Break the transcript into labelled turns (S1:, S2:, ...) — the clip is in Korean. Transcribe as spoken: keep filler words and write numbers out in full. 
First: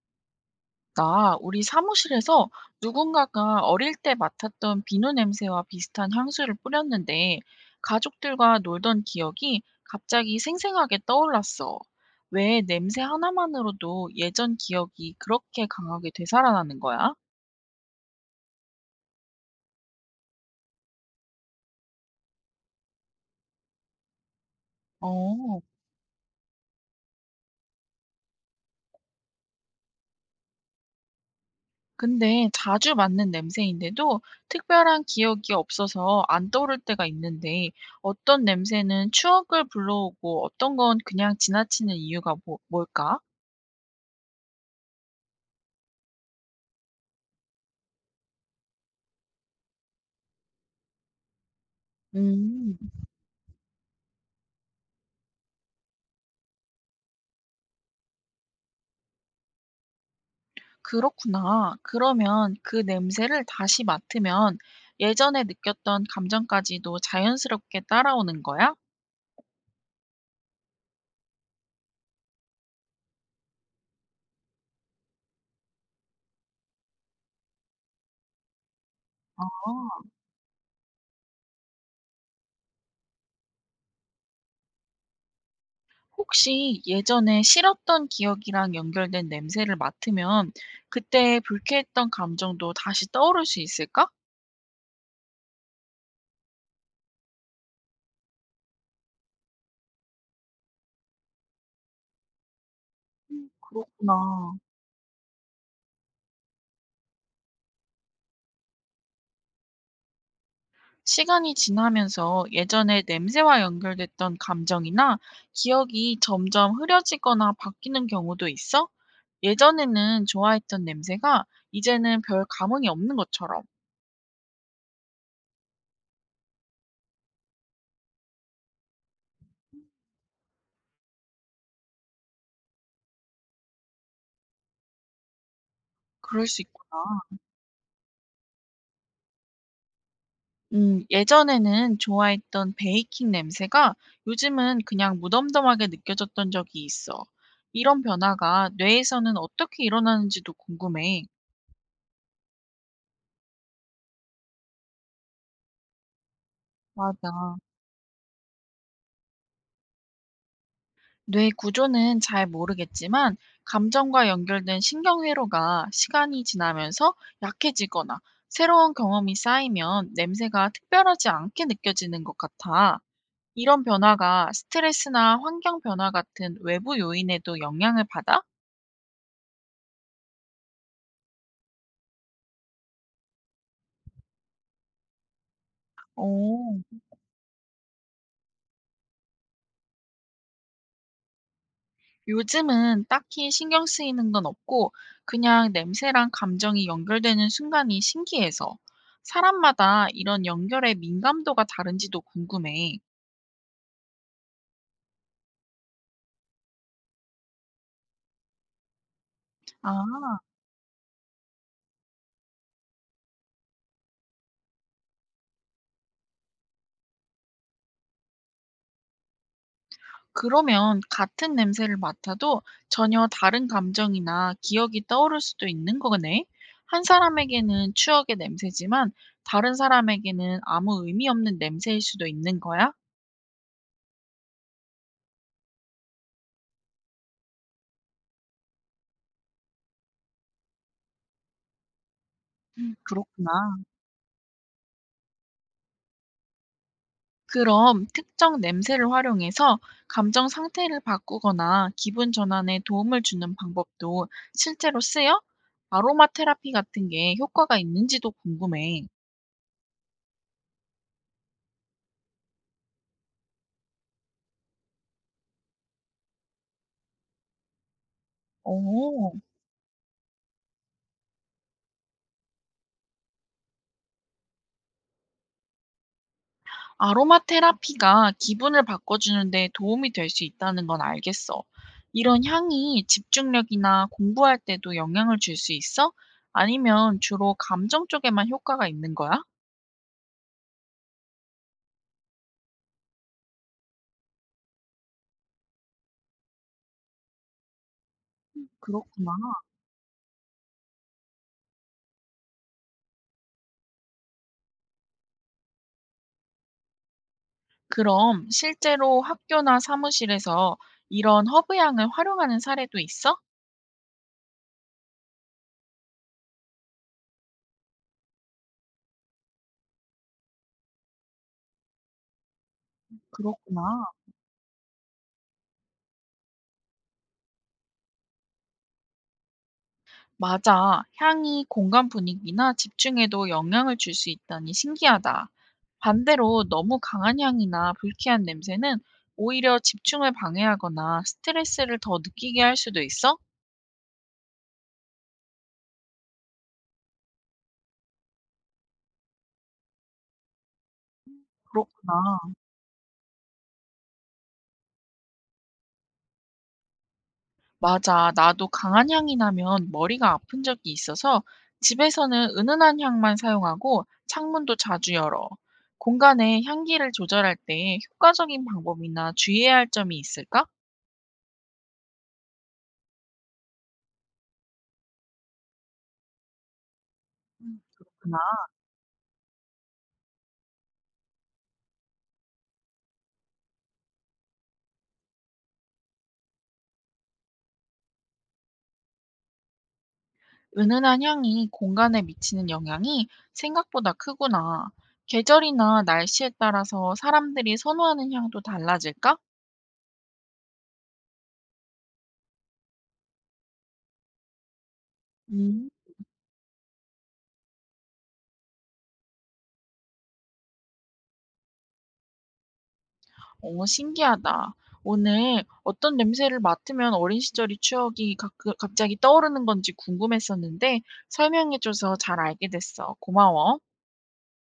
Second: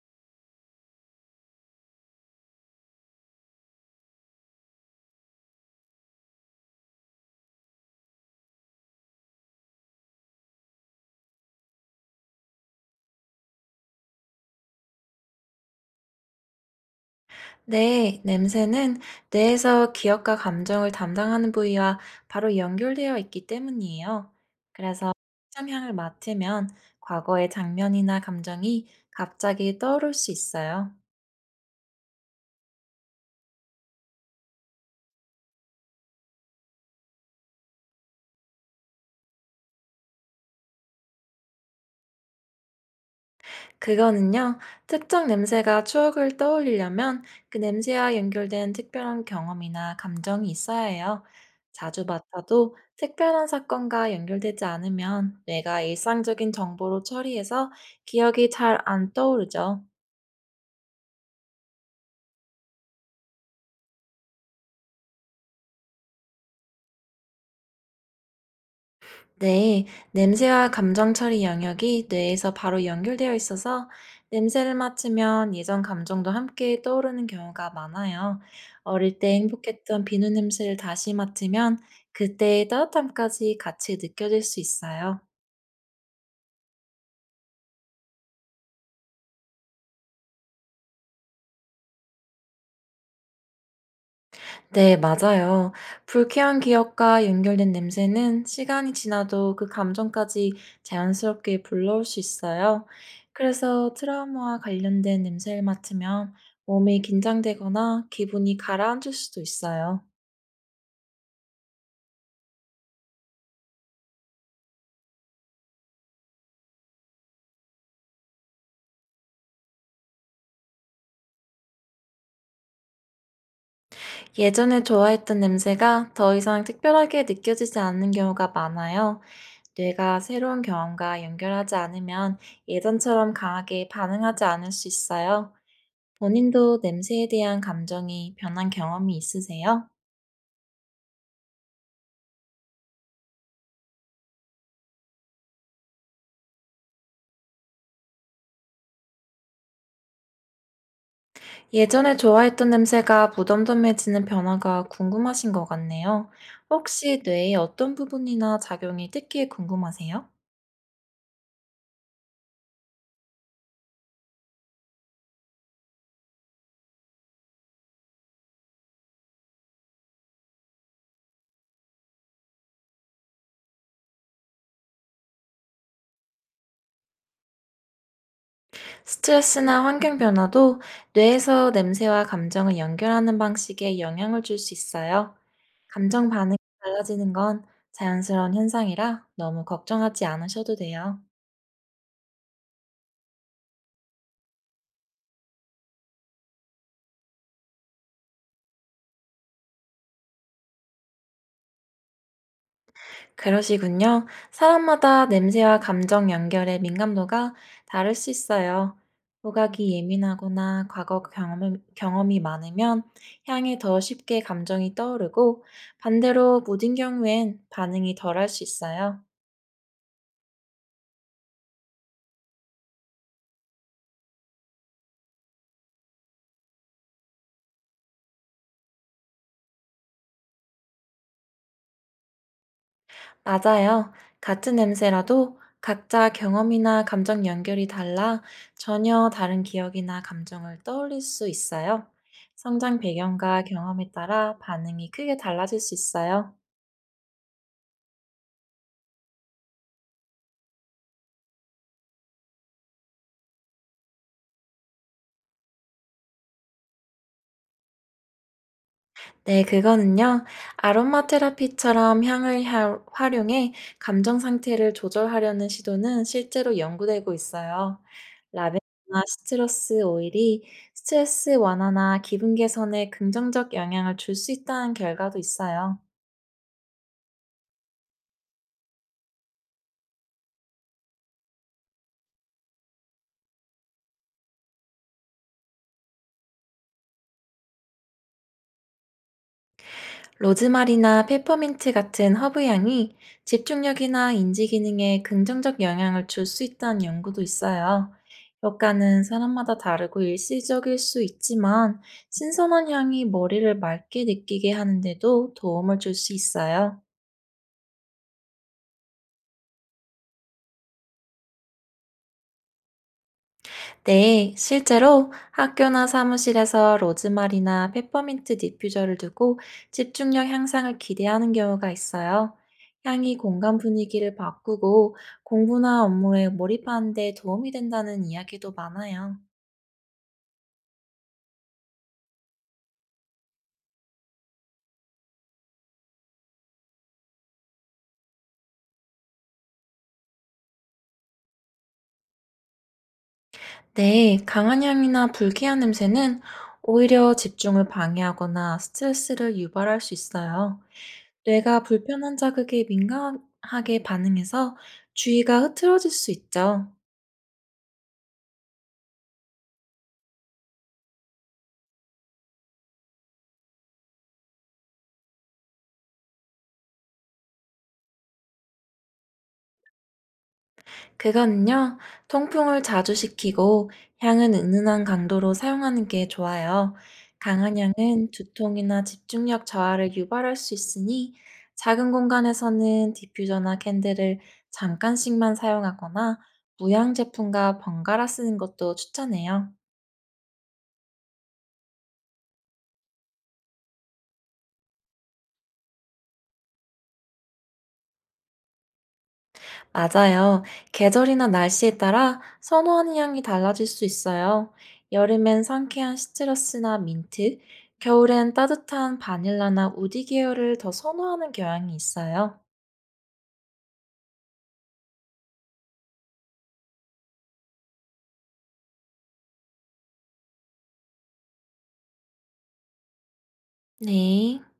S1: 나 우리 사무실에서 누군가가 어릴 때 맡았던 비누 냄새와 비슷한 향수를 뿌렸는데 가족들과 놀던 기억이 갑자기 생생하게 떠올랐어. 왜 냄새 하나만으로도 예전 기억이 그렇게 강하게 되살아나는 거야?
S2: 네, 냄새는 뇌에서 기억과 감정을 담당하는 부위와 바로 연결되어 있기 때문이에요.
S1: 어,
S2: 참향을 맡으면 과거의 장면이나 감정이 갑자기 떠오를 수 있어요.
S1: 근데 자주 맡는 냄새인데도 특별한 기억이 없어서 안 떠오를 때가 있는데 어떤 냄새는 추억을 불러오고 어떤 건 그냥 지나치는 이유가 뭐- 뭘까?
S2: 그거는요, 특정 냄새가 추억을 떠올리려면 그 냄새와 연결된 특별한 경험이나 감정이 있어야 해요. 자주 맡아도
S1: 음.
S2: 특별한 사건과 연결되지 않으면 뇌가 일상적인 정보로 처리해서 기억이 잘 안 떠오르죠.
S1: 그렇구나. 그러면 그 냄새를 다시 맡으면 예전에 느꼈던 감정까지도 자연스럽게 따라오는 거야?
S2: 네, 냄새와 감정 처리 영역이 뇌에서 바로 연결되어 있어서 냄새를 맡으면 예전 감정도 함께 떠오르는 경우가 많아요. 어릴 때
S1: 아,
S2: 행복했던 비누 냄새를 다시 맡으면 그때의 따뜻함까지 같이 느껴질 수 있어요.
S1: 혹시 예전에 싫었던 기억이랑 연결된 냄새를 맡으면 그때 불쾌했던 감정도 다시 떠오를 수 있을까?
S2: 네, 맞아요. 불쾌한 기억과 연결된 냄새는 시간이 지나도 그 감정까지 자연스럽게 불러올 수 있어요.
S1: 음,
S2: 그래서
S1: 그렇구나.
S2: 트라우마와 관련된 냄새를 맡으면 몸이 긴장되거나 기분이 가라앉을 수도 있어요.
S1: 시간이 지나면서 예전에 냄새와 연결됐던 감정이나 기억이 점점 흐려지거나 바뀌는 경우도 있어? 예전에는 좋아했던 냄새가 이제는 별 감흥이 없는 것처럼.
S2: 예전에 좋아했던 냄새가 더 이상 특별하게 느껴지지 않는 경우가 많아요. 뇌가 새로운 경험과 연결하지 않으면 예전처럼 강하게 반응하지 않을 수 있어요.
S1: 그럴 수
S2: 본인도
S1: 있구나.
S2: 냄새에 대한 감정이 변한 경험이 있으세요?
S1: 음, 예전에는 좋아했던 베이킹 냄새가 요즘은 그냥 무덤덤하게 느껴졌던 적이 있어. 이런 변화가 뇌에서는 어떻게 일어나는지도 궁금해.
S2: 예전에 좋아했던 냄새가 무덤덤해지는 변화가 궁금하신 것 같네요. 혹시 뇌의
S1: 맞아.
S2: 어떤 부분이나 작용이 특히 궁금하세요?
S1: 뇌 구조는 잘 모르겠지만 감정과 연결된 신경회로가 시간이 지나면서 약해지거나 새로운 경험이 쌓이면 냄새가 특별하지 않게 느껴지는 것 같아. 이런 변화가 스트레스나 환경 변화 같은 외부 요인에도 영향을 받아?
S2: 스트레스나 환경 변화도 뇌에서 냄새와 감정을 연결하는 방식에 영향을 줄 수 있어요. 감정 반응이
S1: 오,
S2: 달라지는 건 자연스러운 현상이라 너무 걱정하지 않으셔도 돼요.
S1: 요즘은 딱히 신경 쓰이는 건 없고 그냥 냄새랑 감정이 연결되는 순간이 신기해서 사람마다 이런 연결의 민감도가 다른지도 궁금해.
S2: 그러시군요. 사람마다 냄새와 감정 연결의 민감도가 다를 수 있어요. 후각이
S1: 아.
S2: 예민하거나 과거 경험이, 경험이 많으면 향에 더 쉽게 감정이 떠오르고 반대로 무딘 경우엔 반응이 덜할 수 있어요.
S1: 그러면 같은 냄새를 맡아도 전혀 다른 감정이나 기억이 떠오를 수도 있는 거네. 한 사람에게는 추억의 냄새지만 다른 사람에게는 아무 의미 없는 냄새일 수도 있는 거야?
S2: 맞아요. 같은 냄새라도 각자 경험이나 감정 연결이 달라 전혀 다른 기억이나 감정을 떠올릴 수 있어요.
S1: 음,
S2: 성장
S1: 그렇구나.
S2: 배경과 경험에 따라 반응이 크게 달라질 수 있어요.
S1: 그럼 특정 냄새를 활용해서 감정 상태를 바꾸거나 기분 전환에 도움을 주는 방법도 실제로 쓰여? 아로마 테라피 같은 게 효과가 있는지도 궁금해.
S2: 네, 그거는요. 아로마 테라피처럼 향을 하- 활용해 감정 상태를 조절하려는 시도는 실제로 연구되고 있어요. 라벤더나
S1: 오.
S2: 시트러스 오일이 스트레스 완화나 기분 개선에 긍정적 영향을 줄 수 있다는 결과도 있어요.
S1: 아로마 테라피가 기분을 바꿔주는 데 도움이 될 수 있다는 건 알겠어. 이런 향이 집중력이나 공부할 때도 영향을 줄 수 있어? 아니면 주로 감정 쪽에만 효과가 있는 거야?
S2: 로즈마리나 페퍼민트 같은 허브 향이 집중력이나 인지 기능에 긍정적 영향을 줄 수 있다는 연구도 있어요. 효과는
S1: 그렇구나.
S2: 사람마다 다르고 일시적일 수 있지만 신선한 향이 머리를 맑게 느끼게 하는데도 도움을 줄 수 있어요.
S1: 그럼 실제로 학교나 사무실에서 이런 허브 향을 활용하는 사례도 있어?
S2: 네, 실제로 학교나 사무실에서 로즈마리나 페퍼민트 디퓨저를 두고 집중력 향상을 기대하는 경우가 있어요. 향이 공간
S1: 그렇구나.
S2: 분위기를 바꾸고 공부나 업무에 몰입하는 데 도움이 된다는 이야기도 많아요.
S1: 맞아. 향이 공간 분위기나 집중에도 영향을 줄 수 있다니 신기하다. 반대로 너무 강한 향이나 불쾌한 냄새는 오히려 집중을 방해하거나 스트레스를 더 느끼게 할 수도 있어?
S2: 네, 강한 향이나 불쾌한 냄새는 오히려 집중을 방해하거나 스트레스를 유발할 수 있어요. 뇌가 불편한
S1: 그렇구나.
S2: 자극에 민감하게 반응해서 주의가 흐트러질 수 있죠.
S1: 맞아. 나도 강한 향이 나면 머리가 아픈 적이 있어서 집에서는 은은한 향만 사용하고 창문도 자주 열어. 공간에 향기를 조절할 때 효과적인 방법이나 주의해야 할 점이 있을까?
S2: 그는요, 통풍을 자주 시키고 향은 은은한 강도로 사용하는 게 좋아요. 강한
S1: 음,
S2: 향은
S1: 그렇구나.
S2: 두통이나 집중력 저하를 유발할 수 있으니 작은 공간에서는 디퓨저나 캔들을 잠깐씩만 사용하거나 무향 제품과 번갈아 쓰는 것도 추천해요.
S1: 은은한 향이 공간에 미치는 영향이 생각보다 크구나. 계절이나 날씨에 따라서 사람들이 선호하는 향도 달라질까?
S2: 맞아요. 계절이나 날씨에 따라 선호하는 향이 달라질 수 있어요. 여름엔
S1: 음.
S2: 상쾌한 시트러스나 민트, 겨울엔 따뜻한 바닐라나 우디 계열을 더 선호하는 경향이 있어요.
S1: 어, 신기하다. 오늘 어떤 냄새를 맡으면 어린 시절의 추억이 가, 갑자기 떠오르는 건지 궁금했었는데 설명해줘서 잘 알게 됐어. 고마워.
S2: 네.